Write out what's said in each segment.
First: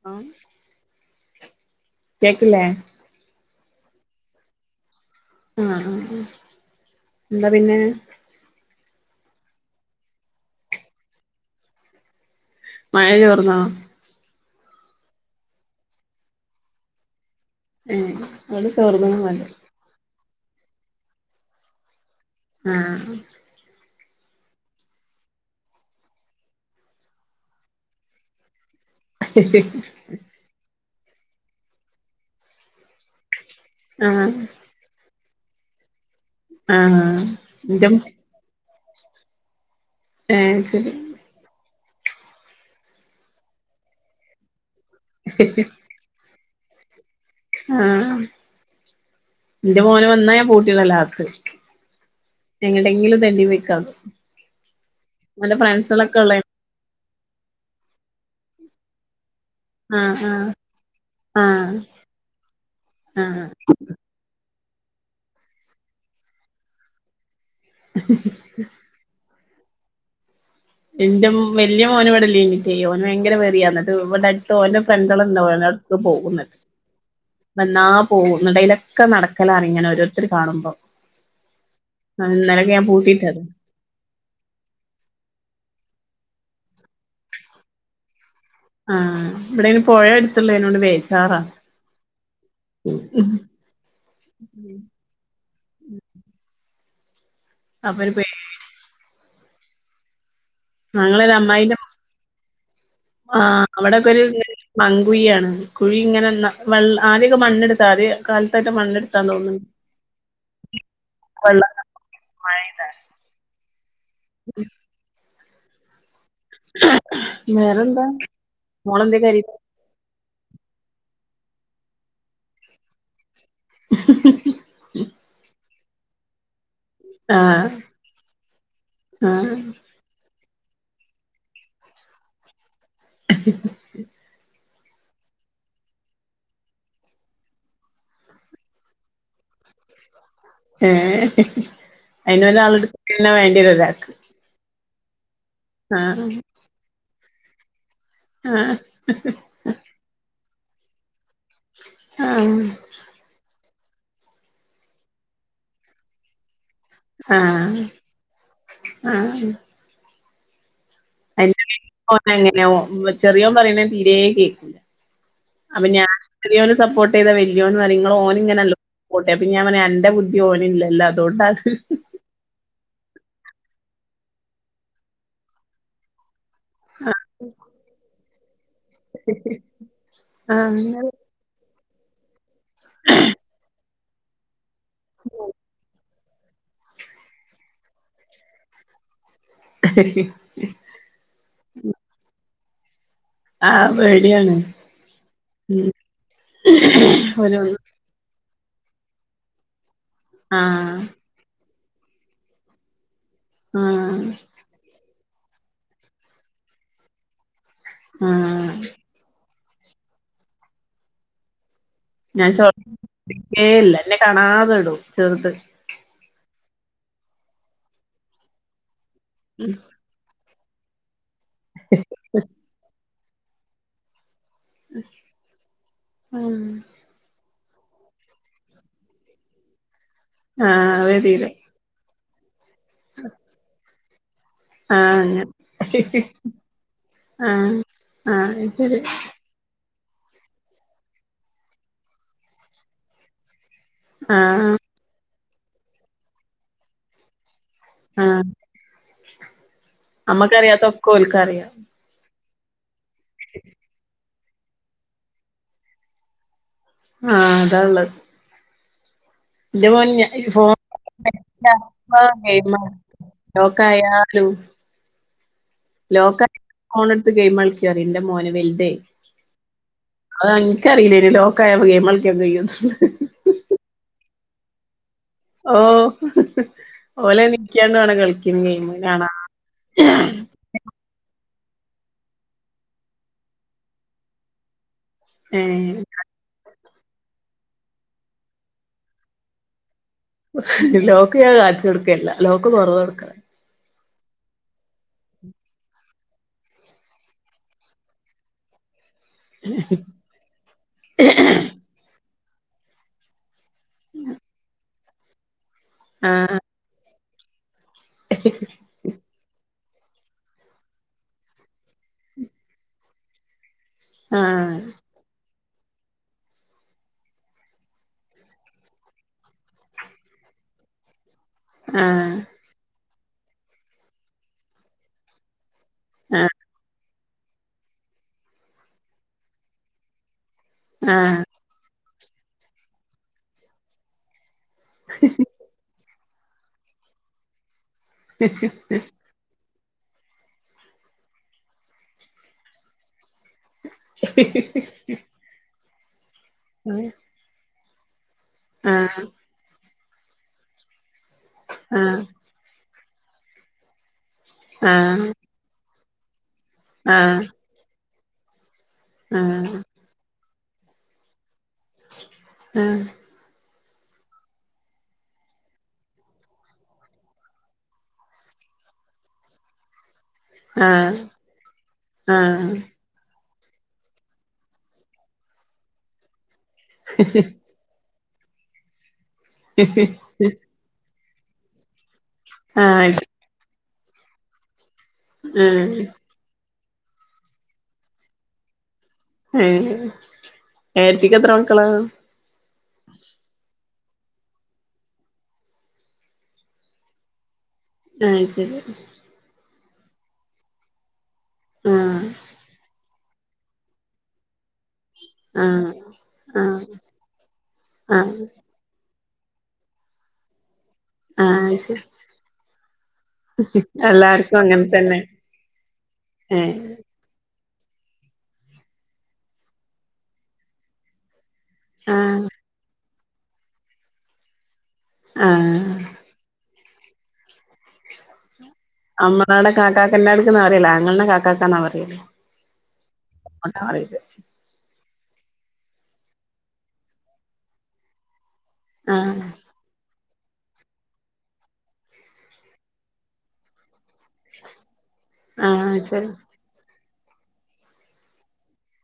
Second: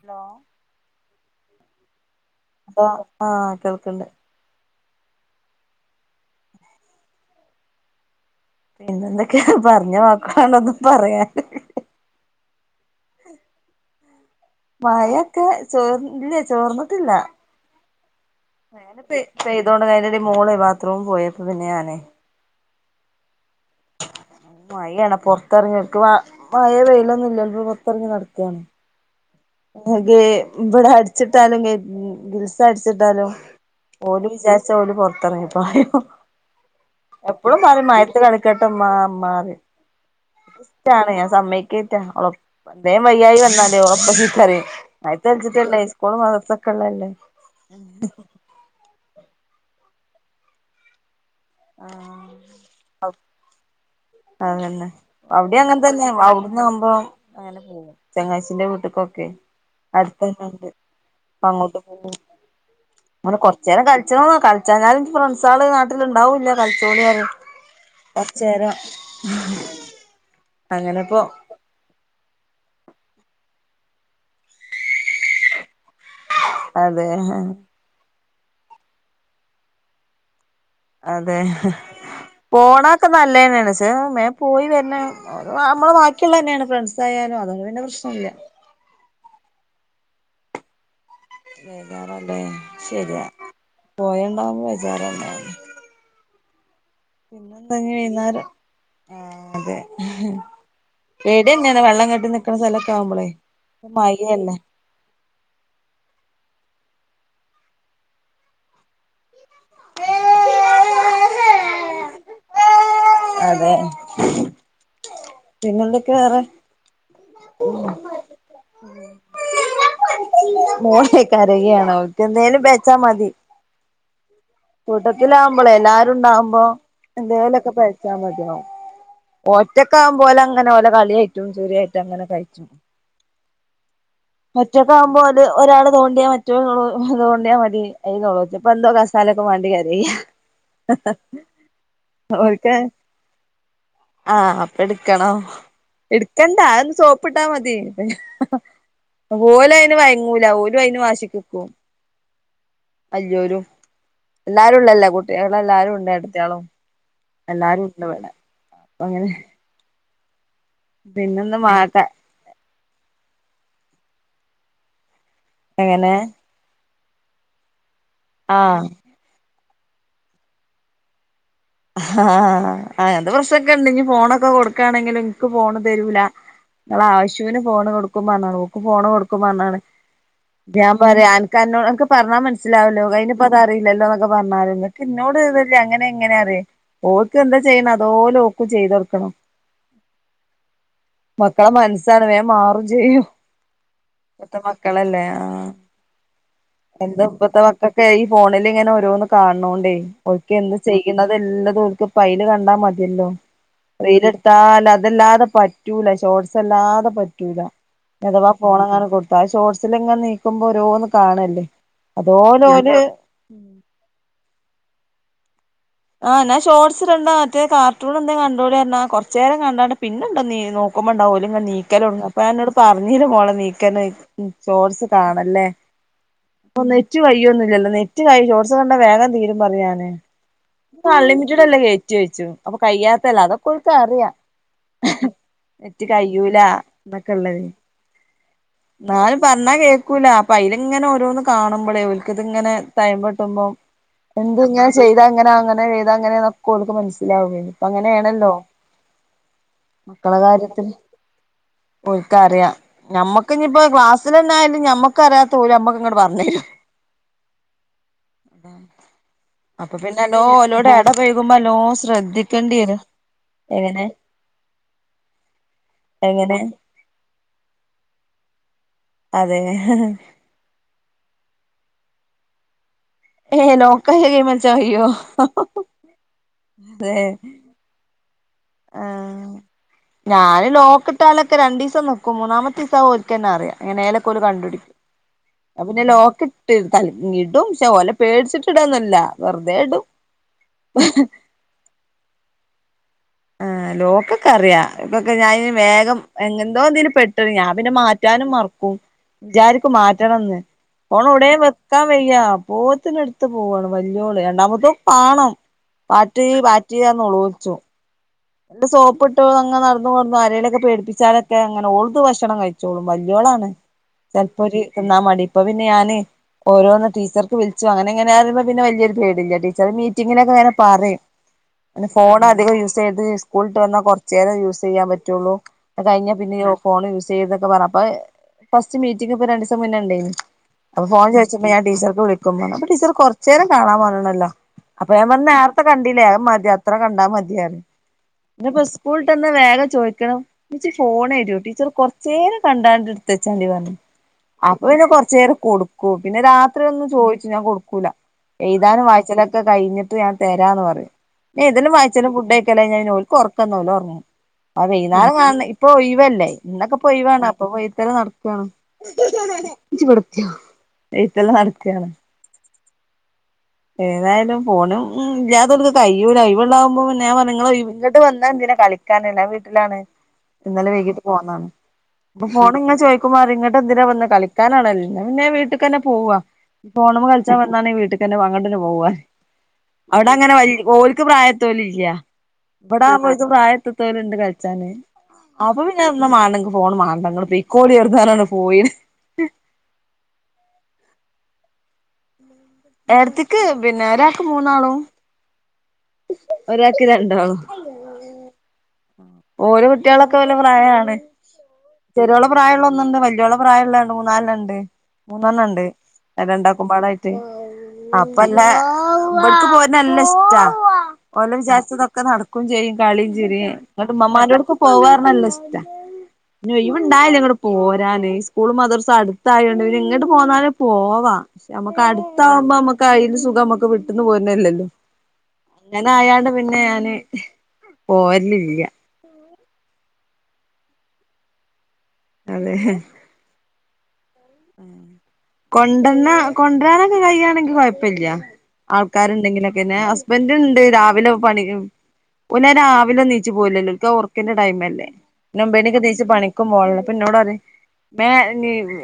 hello ആഹ് കേക്കില്ലേ ആഹ കേൾക്ക്ണ്ട് ആഹ ആഹ എന്താ പിന്നെ പിന്നെന്തൊക്കെയ പറഞ്ഞ വക്കണ്ട ഒന്നും പറയാൻ മഴ ചോർന്നോ മഴൊക്കെ ചോർ ഇല്ലേ ചോർന്നിട്ടില്ല ഏഹ് അവിടെ മന ചോർന്ന്ണ് പെയ ഇതുകൊണ്ട് അയിന്റെ എടിയിലെ മോള് ബാത്റൂം പോയി അപ്പം പിന്നെ ഞാനെ ആഹ മഴാണ് പുറത്തിറങ്ങി മഴ വെയിലൊന്നുമല്ല പുറത്തിറങ്ങി നടക്കുകയാണ് [unintelligible] ഇബടെ അടച്ചിട്ടാലും ഗിൽസ് അടചിട്ടലും ഓൽ ആഹ് വിജരി ച ഓല് പറത്തിറങ്ങിപ്പയും ആഹ് എപ്പോഴും ന്റെ പറയും മഴത്തി കളി കട്ടെ മാമ്മ മാമ്മ പറിം ഏഹ് ഇനിക്ക് ശരി ഇഷ്ടാണ് ഞാൻ സമ്മയ്ക്കയിട്ട എന്തേ വയ്യായി വന്നല്ലെ ഒളെ ഇപ്പ ചീത്ത പറയും കളിച്ച്ച്ചിട്ടല്ലെ സ്കൂളും മദ്രസ്സും ഒക്കെ ഉള്ളല്ലേ ആഹ ഇന്റെ മോന് വന്ന ഞാൻ പൂട്ടി ഇടല അകത്ത് ആഹ ഔ എങ്ങട്ടെങ്കിലും തെണ്ടി പോയിക്കാണും അതന്നെ ഓന്റെ അവൂടിം അങ്ങനെന്നെ ഫ്രണ്ട്സളൊക്കെ ഔ ഉള്ളെ ആകുമ്പം അങ്ങനെ പോകും ചങ്ങാച്ചിന്റെ വീട്ട്ക്കൊക്കെ അടുത്ത് ആഹ് ആഹ് തന്നെണ്ട് ആഹ് അങ്ങോട്ട് പോകും അവൻ ആഹ് കൊറച്ചേരം കളിച്ച കളിച്ചണം കളിച്ചാഞാല് ഫ്രണ്ട്സള് നാട്ടിലുണ്ടാവൂല്ല കളിച്ചോളി പറയും കുറച്ചേരം ഇന്റെ വല്യയ മോൻ ഇവിടെ ഇല്യഞ്ഞിടെ ഓന് ഭയങ്കര വെറിയ ഇന്നട്ട് ഇവിടെആടുത് ഓന്റെ ഫ്രണ്ടള് ഇണ്ട വോലേ പോകുന്നുണ്ട് അതെ വേന്നാ പോകും ഇന്നട്ട് അയിലൊക്കെ നടക്കലാണ് ഇങ്ങനെ ഓരോരുത്തർ കാണുമ്പോ അതെ ആ ഇന്നലൊക്കെ ഞാൻ പോണൊക്കെ പൂട്ടിയിട്ടത് നല്ലതെന്നണ് മേ പോയി വര്നേ നമ്മളെ ബാക്കിയ്ള്ളത് തന്നെയാണ് ഫ്രണ്ട്സ് ആയാലും അതോണ്ട് പിന്നെ പ്രശ്നല്ല ആഹ് ഇവിടെ ഇയ്ന് പുഴയ എട്ത്ത് ള്ളേണ്ട് [unintelligible] അതിനോണ്ട് വേ വേചാറല്ലേ ശരിയാ പോയണ്ടാവുമ്പോ വിചാറല്ലേ പിന്നെ എന്താ ഇഞ്ഞ് അപ്പൊ ഒരു പേ വേയ്ന്നാരം ആ അതെ ഞങ്ങളൊരു പേടി അമ്മായിന്റെ എന്നെയാണ് വെള്ളം കെട്ടി നിക്ക്ണ സ്ഥലേക്കെ ആവുമ്പോളേ ഇപ്പം മഴല്ലേ മങ്കുയിയാണ് കുഴി ഇങ്ങനെ വെള ആദ്യക്കെ മണ്ണെട്ത്താൽ കാലത്തായിട്ട് മണ്ണെടുത്താന്ന് തോന്നുന്നുണ്ട് [inaudible] അ [inaudible] മഴപെയ്തോ അതെ പിന്നെ എന്തൊക്കെ വേറെ വേറെന്താ മോൾ എന്താ കരയ്ണെ മോളേ കരയണ് ഓക്ക് എന്തേലും പേയച്ച മതി ഉ കൂട്ടത്തില ആകുമ്പോളേ എല്ലാരും ഉണ്ടാവുമ്പോ ആഹ് എന്തേലേക്കെ പേ ച്ച മതിയാവും ആഹ് ഓറ്റക്ക് ആകുമ്പോ ഓല അങ്ങനെ ഓലെ കളിയായിട്ടും ചിരിയിട്ടും അങ്ങനെ കഴിച്ചും [unintelligible] മറ്റൊക്കവുമ്പോ ഓല് ഒരാള് തോണ്ടിയാ മറ്റോ തോണ്ടിയാൽ മതി അപ്പേ അയിന് നോ നോളേള്ളിച്ചും ഇപ്പോ എന്തോ [unintelligible] വേണ്ടി കരയ്യ പിന്നെ വേണ്ടി [unintelligible] ആഹ അപ്പൊ ഇടുക്കണം ഇട്ക്കണ്ടാ ഒന്ന് സോപ്പിട്ടാ മതി ആഹ് ഓല അയിന് വയങ്ങൂല ഓലും അയിന് വാശിക്ക്ക്കും ആഹ വെല്യോലും എല്ലാരുംള്ളല്ലേ കുട്ടിൾ എല്ലാരും ഉണ്ട് എടത്തയാളും ആഹ് ലൊ പെണെ അപ്പങ്ങനെ മാക്ക [unintelligible] ചെറിയോം പറിണത് തീരേകേക്കൂല അപ്പൊ ഞ്യാ എങ്ങനെ ചെറിയോനോട് സപ്പോർട്ടിതാ വല്യോൻനറിം ങ്ളോ ഓന്ങ്ങനല്ലോ ആഹ് പോട്ടെ പ്പിഞാൻ പറഞ്ഞു എന്റെ ബുദ്ധി ഓനില്ലല്ലോ അതൊണ്ടാക്ക് ഹ്ഹാ അയൻത്തെ പ്രശ്നക്കെണ്ട് ഇഞ്ഞ് ഫോണൊക്കെ കൊട്ക്കാണങ്കില് ൻക്ക് ഫോണ് തരൂല ങ്ങള ആശ്യൂന് ഫോണ് കൊടുക്കുമ്പറഞ്ഞാണ് ഓക്കും ഫോണ് കൊട്ക്കുമ്പർഞ്ഞാണ് പ്പിഞ്യ ആഹ് പറിയാ കാര്നോ അൻക്ക് പറഞ്ഞാ മനസ്സിലാവലോ അയ്നിപ്പത് അറീലല്ലോ ന്നൊക്കെ പറഞ്ഞാല് കിന്നോട്തല്ലേ അങ്ങനെ ഇങ്ങനെ അറി ഓൾക്ക് ന്താചെയ്യണ് അതോ ലോ ഓക്കും ചെയ്തൊട്ക്കണം [inaudible] മക്കളെ മൻസ്സാണ് വേം മാറുചെയ്യു ആഹ് പേടിയാണ് പ്പത്തെ മക്കളല്ലേ ആ ഉം എന്താ ഒരു ഇപ്പത്തെ മക്കൾ ക്കെ ഇ ഫോണില്ങ്ങനെ ഓരോന്ന് കാൺണോണ്ടെയ് ഒൽക്കെന്തു ആഹ് ചെയ്യുണത് തെല്ലതും ഓൽക്ക് പ്പപൈല് കണ്ടാ മതിയല്ലോ ആഹ് വെയില്ട്ത്താല ഇതല്ലാതെ പറ്റൂല ഷോർട്സല്ലാതെ പറ്റൂല അഥവാ ആഹ് ഫോണങ്ങാനും കൊട്ത്താ ഷോർഡ്സ് സിലങ്ങെൻ നീക്കുമ്പോ ഒരോന്ന് കാണല്ലേ ഞാൻ അതോല് ഷോ ഓല് ട്ക്കെല്ല ന്നെ കാണാതെ ഇടും ചെർത് ആഹ് നാ ഷോർട്സ്ടണ്ടാ മറ്റേ കാർട്ടൂണന്തെ കണ്ടോളിർണാ കൊറച്ചേരം കണ്ടണ്ട് പിന്നണ്ടോ നീ നോക്കുമ്പോണ്ടാവോല് ങ്ങെനെ നീക്കലോട്ങ്ങാ അപ്പ ഞാന ന്നോട് പറഞ്ഞിലെ മോളെ നീക്കനഅ് ഉം സോഡ്സ് കാണല്ലേ പ്പൊന്ന് റ്റ് കയ്യുന്നുല്യല്ലോ നെറ്റ് കൈ ഷോഡ്സ് കണ്ട വേഗം തീരും പറയാന് ആഹ് വരില്ല അൺലിമിറ്റഡല്ലേ നെറ്റോയ്ച്ചും അപ്പ കയ്യാത്തല്ലേ അതക്കൊന്ന് സാരല്യ ആഹ് അങ്ങനെ നെറ്റ് കയ്യൂല ന്നക്കള്ളര് ആഹ് ആഹ് ശരി ന്നാലും പറഞ്ഞാ കേക്കൂല്ല അപ്പയിന്ങ്ങനെ ഓരോന്ന് കാണുമ്പളേ ഒൽക്ക്ത്ങ്ങനെ തയംമ്പൊട്ട്മ്പോ എന്ത് ഞ് ആഹ് അങ്ങനെ ചെയ്താ ങ്ങനാകു അങ്ങനെ ചെയ്താ ഇങ്ങനെക്കെ ഓൽക്ക് മനസ്സിലാവും വേഗം പ്പ ആഹ് അങ്ങനെണല്ലോ മക്കളെ കാര്യത്തില് നമ്മക്കറിയാത്തൊക്കെ ഓൽക്കറിയാം ഒൽക്ക അറിയ ഞമ്മക്ക്ഞ്ഞ്പ്പോ ക്ലാസ്സ്നെന്നായാലും ഞമ്മക്കറിയാത്ത ഓല് മ്മക്ക്ങ്ങട്ട്പറഞ്ഞേരും ആഹ് അതാള്ള [inaudible] ൻ്റെ അപ്പൊ പിന്നെ മോൻന്നെ ഐ നല്ലോ ഫോൺ ഓലോട് എടപഴകുമ്പോ നല്ലോം [unintelligible] ക്കൊ ശ്രദ്ധിക്കേണ്ടി ഗൈമാ വരും എങ്ങനെ ലോക്കായാലു ലോക്ക എങ്ങനെ ഫോണ് ട്ത്ത് ഗൈമ്ളിക്കാറി ന്റെ മോന് വൽദ് അതെന്നെ അഹ് ൻക്കറിലേനു ലോക്കായ ഗൈമൾക്കൊക്കെയ്യു ഹേ ഹേ ലോക്കായ ഗൈമൾച്ചാകയ്യോ ഓ ഒലെ നിക്യാൺ വേണം കളി ആഹ് ഞാന് ലോക് ട്ടാലൊക്കെ രണ്ടിസം ന്ന്ക്കും മൂന്നാമത ത്തിസഓൽക്കലന്നെറിയാ എനെ ലൊക്കൊ ഓല്കണ്ട്ടി ഉം പിന്നെ ലോക്ക്ട്ട് തൽങ്ങീട്ടും ക്ഷെ ഓലെപേട്ച്ചിട്ട്ടന്നല്ല വെർതെ ടും ലോക്ക് ഞാൻ കാൺച്ചോട്ക്കെല്ല ലോക്ക് തൊറന്നോട്ക്ക ആഹ് ലോക്ക്ക്കെറിയാ ഇപ്പക്കെ ഞാ യ്ന് വേഗം എങ് ന്തോന്നില് പെട്ടത് ഞാ പിന്നെ മാറ്റാനും മർ ഉം ജാരിക്കും മാറ്റണംന്ന് ഫോണൊ വ്ടെ വെക്കാവയ്യാ പോത്തിന് ത്ത് പോവാണ് വല്യോള് രണ്ടാമത്തവും പാണം പാറ്റ് പാറ്റ് ർളോളോൾച്ചു എഹ് ട്ട് സോപ്ട്ട് അങ് നട്ന്ന് കൊട്ന്നാ രെലൊക്കെ പേടിപ്പിച്ചാലെക്കെ അങ്ങനെ ഓൾക്ക് ഭക്ഷണം കയിച്ചോളും വല്യോളാണ് ആ ചെൽപ്പൊര് തിന്നാമടി പ്പൊപിന്നെ ഞാന് ഓരോന്ന് ട്ടീച്ചർക്ക് വിൾച്ചു അങ്ങനെ ങ്ങനെ റിമ്പോ പിന്നെ വല്യരു പേടില്ല ടീച്ചർ മീറ്റിങ്ങിനൊക്കെ ങ്ങനെപറി ആ ന്നെ ഫോണഅധികം യൂസിയര്ത് സ്കൂൾട്ട് വന്നാ കൊർച്ചേരം യൂസിയാം പറ്റൊള്ളു കയ്ഞ്ഞ ആ പിന്നെ ഒഫോൺ യൂസിയർത് ക്കെപറ അപ്പ ഫസ്റ്റ് മീറ്റിംഗ് ഇപ്പൊ രണ്ടിസം മുന്നേണ്ടായ്ന് അപ്പോ ആ ആ ഫോണ് ചോദിച്ചപ്പോ ഞാൻ ടീച്ചർക്ക് വിളിക്കും അപ്പൊ ടീച്ചർ കുറച്ച് നേരം കാണൻ പറഞ്ഞല്ലോ അപ്പൊ ഞാൻ പറഞ്ഞു നേരത്തെ കണ്ടീല്ലേ മതി അത്ര കണ്ടാ മതി ഇപ്പോ സ്കൂൾ ഇന്ന് വേഗം ചോദിക്ക്ണ് ഇച്ച് ഫോണ് തരോ ടീച്ചർ കുറച്ചു നേരം കണ്ടാണ്ട് എടുത്ത് വെച്ചാളി അപ്പൊ പിന്നെ കൊറച്ച് നേരം കൊടുക്കൂം പിന്നെ രാത്രി ഒന്നും ചോയിച്ച ഞാൻ കൊടുക്കൂല ആ എഴുതാനും വായിച്ചലൊക്കെ കഴിഞ്ഞിട്ട് ഞാൻ തരാന്ന് പറഞ്ഞു എഴുതലും ആ വായിച്ചലും ഫുഡും ഓൽക്ക് ഉറക്കം ഉണ്ടാവുല്ല ആ വൈകുന്നോരം ഇപ്പൊ ഒയ്യിവല്ലേ ഇന്നൊക്കെ ഇപ്പെ ആ ആ ഒയിവാണ് പോയി വേണം അപ്പൊ പോയിത്തര നടക്കുവാണ് ആ ആ ഇഞ്ചപടുത്തിയോ എഴുത്ത് എല്ലാം നടക്കാണ് ആ ഏതായാലും ഫോണും ഇല്ലത്തെ ഒന്നും കഴ്യൂല ഇ ഒഴിവുണ്ടാകുമ്പോൾ ഞാൻ പറഞ്ഞ് ഇങ്ങട്ട് വന്നാ എന്തിന കളിക്ക ഞാൻ വീട്ടിലാണ് ഇന്നലെ വൈകീട്ട് പോന്നാണ് ആ അപ്പൊ ഫോൺ ഇങ്ങനെ ചോയ് ഇവൻ്റമാർ ഇങ്ങോട്ട് എന്തിന വന്നെ കളിക്കാനാണല്ലന്നെ പിന്നെ വീട്ടക്ക്ന്നെ പോവാം ഫോണ്മോ കളി വീട്ടക്ക്ന്നെ പോവാം അങ്ങണ്ടെനെ പോവാൻ അവിടെ അങ്ങനെ ഓരിക്ക് പ്രായത്തോല ഇല്ല ആ ആ ഇവിടെ ആവുമ്പോ ഓൾക്ക് പ്രായം ഉള്ളോർ തോലുണ്ട് കഴിച്ചാന് അപ്പൊ ആ പിന്നെ മാണങ്ക ഫോണ് മാന്ഡ ഇങ്ങൾ പൊയ്ക്കോലി ചെറുതാനാണ് പോയി ഏ ഏട്ടത്തിക്ക് എത്ര മക്കള ഏട്ടത്തിക്ക് പിന്നെ ഒരാക്ക് മൂന്നാളും ഒരാക്കി രണ്ടാളും ആഹ് ശരി ഓരോ കുട്ടികളൊക്കെ ഓല്ലെ പ്രായമാണ് ആഹ് ചെറിയോള പ്രായമുള്ള ഒന്നുണ്ട് വലിയള പ്രായള്ള രണ്ട് മൂന്നാല്ലണം ഉണ്ട് മൂന്നെണ്ണം ഉണ്ട് ആഹ് രണ്ടാക്കും ആഹ് പാടായിട്ട് ആഹ് അപ്പല്ല ഇ പോ നല്ല ഇഷ്ടാ ഓലെ ആഹ് ശരി വിചാരിച്ചതൊക്കെ നടക്കയും ചെയ്യും കളിയും ചിരിയും ഇങ്ങോട്ട് എല്ലാർക്കും ഉമ്മമാരോട്ക്ക് അങ്ങനെ പോവാന്ന് തന്നെ പറഞ്ഞ നല്ല ഇഷ്ട ഏഹ് ഉണ്ടായില്ല ഇങ്ങോട് പോരാന് ഈ സ്കൂൾ മദർസ് അടുത്തായോണ്ട് പിന്നെ ഇങ്ങോട്ട് പോന്നാല പോവാ നമ്മുക്ക് ആഹ് അടുത്താവുമ്പോ നമ്മുക്ക് അയിൽ സുഖം നമ്മുക്ക് വിട്ടന്ന് പോരുന്നല്ലല്ലോ ആഹ് ഇങ്ങനെ ആയാണ്ട് പിന്നെ ഞാൻ പോരലില്ല അമ്മടെ കാക്കൻന്റെ അടുക്കന്നന്ന് അറിയില്ല അഞങ്ങളുടെ കാക്കന്നാ പററിയില്ലേ അതെ കൊണ്ടരാന്നാവില്ല കൊണ്ടന്ന കൊണ്ടുവരാനൊക്കെ കഴിയയാണെങ്കിൽ കുഴപ്പമില്ല ആഹ് ആൾക്കാർണ്ടെങ്കിലുംക്കെ പിന്നെ ഹസ്ബൻ്റ് ഉണ്ട് രാവിലെ പണി ന്ന രാവിലെ നീച്ചി പോലല്ലോ ന്റെ ടൈംല്ലേ ആഹ് മുമ്പേടക്ക് നീച്ചച്ച് ശരി പണിക്കും പോകപ്പ എന്നോട് അ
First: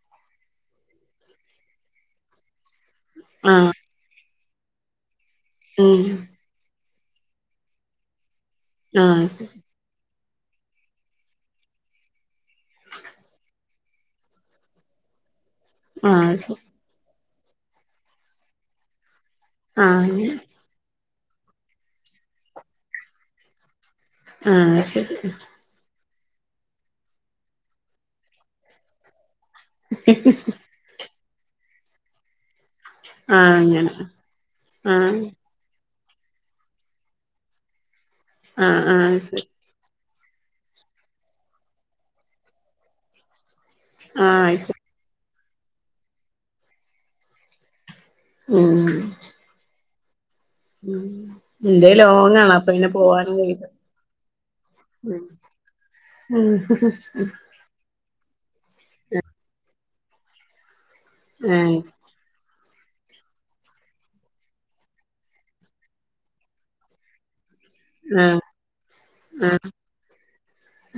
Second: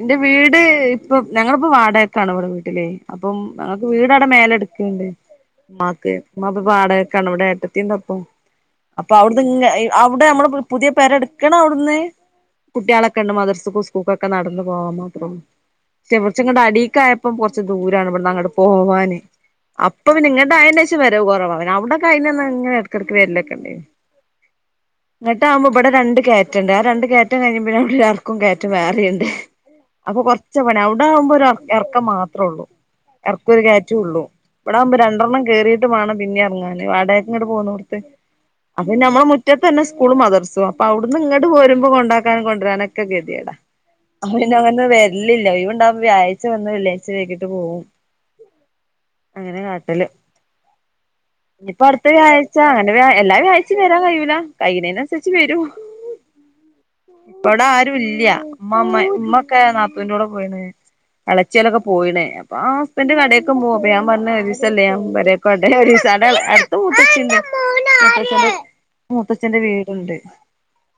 എന്റെ വീട് ഇപ്പൊ ഞങ്ങളിപ്പോ വാടകക്കാണ് ഇവിടെ വീട്ടിലെ അപ്പം ആഹ് വീടടെ മേലെ എടുക്കുണ്ട് ഉം അമാക്ക് ഇമ്മ വാടകക്കാണ് ഇവിടെ ഏട്ടത്തിണ്ട് അപ്പൊ അപ്പൊ ആഹ് അവിടുന്ന് ശരി ഇങ്ങനെ അവിടെ നമ്മൾ പുതിയ പേരെടുക്കണം അവിടുന്ന് കുട്ടികളൊക്കെ ഉണ്ട് മദർസും സ്കൂൾക്കൊക്കെ നടന്ന് പോവാൻ മാത്ര പക്ഷെ ആഹ് കുറച്ച് ശരി ഇങ്ങോട്ട് അടിക്ക് ആയപ്പം കൊറച്ച് ദൂരാണ് ഇവിടെ അങ്ങോട്ട് പോവാന് അപ്പൊ പിന്നെ ആഹ് നിങ്ങട്ട് ആയോൻ്റെ ശേഷം വരവ് കുറവ അവിടെ ആയന്ന് എന്നും ഇങ്ങനെ ഇടക്കടക്ക് വരിലൊക്കെണ്ട അങ്ങനെ ആഹ് ശരി ഇങ്ങട്ട് ആകുമ്പോ ഇവിടെ രണ്ട് കയറ്റ് ണ്ട് ആ രണ്ട് കേറ്റം കഴിന്നെ അവിടെ ആർക്കും കേറ്റ വേറെയുണ്ട് അപ്പൊ കൊറച്ച് ഇവിട ആകുമ്പോ ഇറക്കം മാത്രേ ഉള്ളൂ ആഹ് ഇറക്ക ഒരു കാറ്റ അങ്ങനെ ഉള്ളു ഇവിടെ ആകുമ്പോ ആഹ് രണ്ടെണ്ണം കറിട്ട് എന്നിട്ട് വേണം പിന്നെ ഇറങ്ങാൻ വടക്കങ്ങിട്ട് പോന്നടുത്ത് ആഹ് അപ്പ ആഹ് നമ്മളെ ശരി മുറ്റം അവിടെ തന്നെ സ്കൂൾ മദർസും അപ്പൊ അവിടുന്ന് ഇങ്ങോട്ട്രുമ്പോ കൊണ്ടാക്കാനും കൊണ്ടുവരാനൊക്കെ ഗതികേട് അപ്പോ പിന്നെ ആഹ് ശരി അങ്ങനെ വരലില്ല ലീവ് ഉണ്ടാമ്പോ വ്യാഴ്ച വന്ന് വെള്ളിയാഴ്ച വയ്കിട്ട് പോവും മ് അങ്ങനെ കാട്ടൽ ഇപ്പോ ഇന്റെ അടുത്ത ലോങ്ങാണ് വ്യാഴച്ച അപ്പൊ പിന്നെ അങ്ങനെ വ്യഴാ പോവാനും എല്ലാ കഴിയില്ല വ്യാഴ്ച്ച വരാൻ കഴിയുല്ല കഴിനേനനുസരിച്ചു വരും മ് ഹ് ഹ ഇവിടെ ആരും ഇല്ല ഇമ്മമ്മ ഉമ്മക്കെ നാത്തൂന്റോടെ പോയിണ് ആഹ് എളച്ചൽൊക്കെ പോയിണ് ആ ഹസ്ബൻഡ് കടൊക്കെ പോവും അപ്പ ഞൻ പറഞ് ഒരുരിസല്ലേ ഞാൻ പേരെക്കോട്ടെ അടുത്ത് [unintelligible] മൂത്തച്ഛന്റെ ആഹ് മൂത്തച്ഛന്റെ ആഹ് വീടുണ്ട്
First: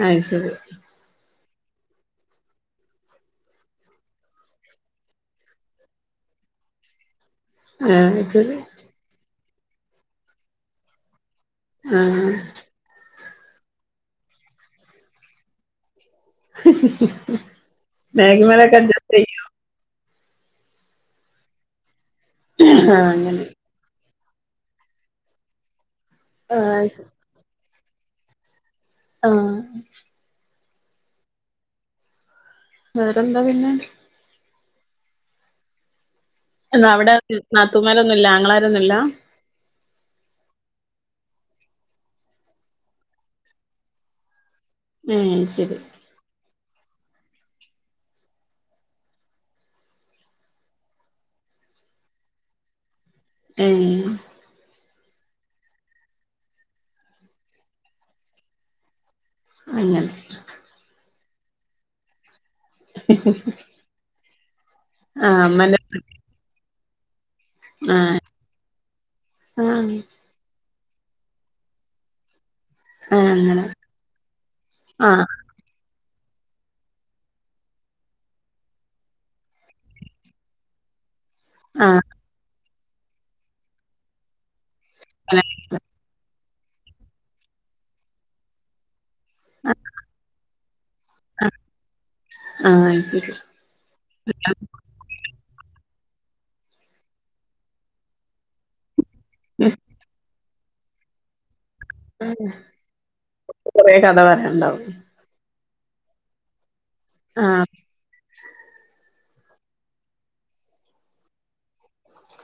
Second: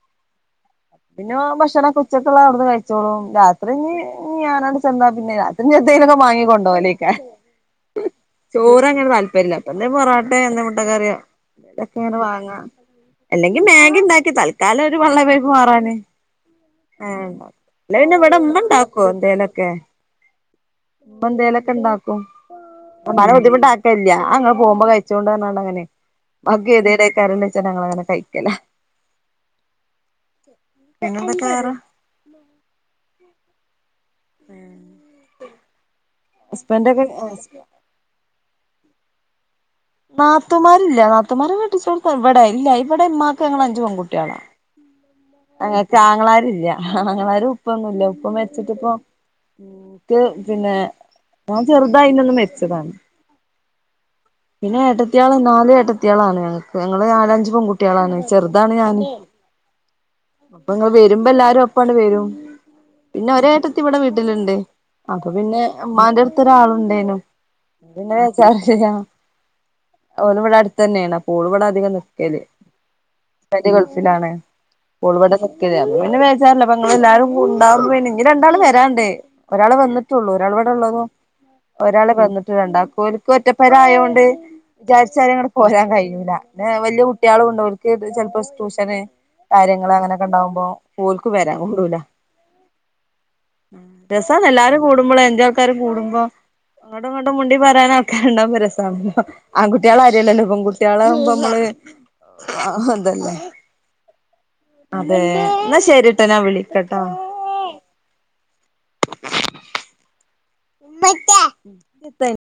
അത് ശരി പിന്നെ ഭക്ഷണ ഉച്ചക്കെള്ള അവിടുന്ന് കഴി ചോളും രാത്രി ഞ് ഞാനാണ്ട് ചെന്നാല് പിന്നെ രാത്രി എന്തേലുംക്കെ മാങ്ങിക്കൊണ്ട പോകലേകാരം ആഹ് അത് ശരി ചോറ് അങ്ങനെ താല്പര്യല്ല അപ്പൊ എന്താ പൊറാട്ടോ എന്താ മുട്ട കറിയോ ക്കെ ഇങ്ങനെ ആഹ് വാങ്ങാ അല്ലെങ്കി മാഗി ഇണ്ടാക്കി തല്ക്കാലം ഒരു പള്ളേ പയ്‌പ്പ് മാറാന് [inaudible] അല്ല പിന്നെ ഇവിടെ ഇമ്മ ബാഗിമ്മലൊക്കെ ഉണ്ടാക്കോ അഡ്ജസ്റ്റ് ചെയ്യും എന്താല ക്കെ മ്മ എന്തേലൊക്കെ ഇണ്ടാക്കും ആഹ് ഉമ്മാനെ അങ്ങനെ ബുദ്ധിമുട്ട ല്ല അങ്ങൾ പോവുമ്പോ കഴിചോണ്ട് പറഞ്ഞാണ്ട് അങ്ങനെ മാക് ആഹ് അത് ക്കെതിയേഡ് ശരി കാരം വെച്ചാ അങ്ങനെ അങ്ങനെ കഴിക്കല ആ പിന്നെന്തൊക്കെ വേറെ വേറെന്താ പിന്നെ ഉം എന്ന അവിടെ നാത്തൂമാരൊന്നും ഇല്ല ആങ്ങളരൊന്നും ഇല്ല നാത്തുമാരില്ല നാത്തുമാര് കെട്ടിച്ചോടാത്ത ഇവിടെ ഇല്ല ഇവിടെമ്മാക്ക് ഞങ്ങളഞ്ചു പെകുട്ടിയള ഏഹ് ശരി അങ്ങക്ക് ആങ്ങളാരില്ല ആങ്ങളാരും ഉപ്പന്നുംല്ല ഉപ്പ മരിച്ചിട്ടിപ്പോ ക്ക് പിന്നെ ഞാൻ ചെറുതായിന്ന് മരിച്ചതാണ് ഉം പിന്നെ ഏട്ടത്തിയാള് നാല് ഏട്ടത്തിയാളാണ് ഞങ്ങക്ക് ഞങ്ങള് നാലഞ്ച് പെകുട്ടിയളാണ് ചെറുതാണ് ഞാൻ അങ്ങനെ അപ്പ ഞങ്ങള് വരുമ്പോ എല്ലാരും ഒപ്പാണ്ട് വരും പിന്നെ ഒരേട്ടത്തി ഇവിടെ വീട്ടില് ണ്ട് അപ്പൊ ആഹ് പിന്നെ അമ്മന്റെ ഇമ്മാന്റെ അടുത് ഒരാളുണ്ടേനും പിന്നെ വച്ചാ ആ ഓള് ഇവിടെ അടുത്തെന്നെയാണ് അപ്പോ ഓള് ഇവിടെ അധികം നിക്കല് ആഹ് അങ്ങനെ ബൻഡ് ഗൾഫിലാണ് ഓള് ആഹ് ഇവിടെ നി അന്ന് പിന്നെ വേച്ചാറില്ല അപ്പ അങ്ങ എല്ലാരും ഉണ്ടാവുമ്പോന്നെ ഇനി രണ്ടാൾ വരാണ്ട് ഒരാള് വന്നിട്ടുള്ളൂ ഒരാൾ ഇവിടെ ഉള്ളതോ ആഹ് ഒരാളെ വന്നിട്ട് രണ്ടാക് ഓല്ക് ഒറ്റപ്പര ആയോണ്ട് വിചാരിച്ചാരി അങ്ങനെ അങ്ങെട്ട് പോരാൻ കഴിയുല്ല പിന്നെ വലിയ കുട്ടിയളുണ്ട് ഒല് ക്ക്‌ ചിലപ്പോ ട്യൂഷന് കാര്യങ്ങള് അങ്ങനൊക്കെ ഉണ്ടാവുമ്പോ ഓർക്ക് ആഹ് വരാൻ കൂടുല്ല ആഹ് അത് ശരി രസന്ന് എല്ലാരും കൂടുമ്പോള് അഞ്ചാള് ആൾക്കാര് കൂടുമ്പോ അങ്ങോട്ടും ഇങ്ങോട്ടും മുണ്ടി പറയാന ആൾക്കാരുണ്ടാവുമ്പോ രാസാണല്ലോ ആൺകുട്ടികളാരില്ലല്ലോ പെൺകുട്ടികളവു മ്പോ ഇമ്മള് ഉം കുറെ കഥ പറയാനുണ്ടാവും ആ എന്നാ ശരിട്ടെ ഞാൻ വിളിക്കട്ടോ ആ [inaudible]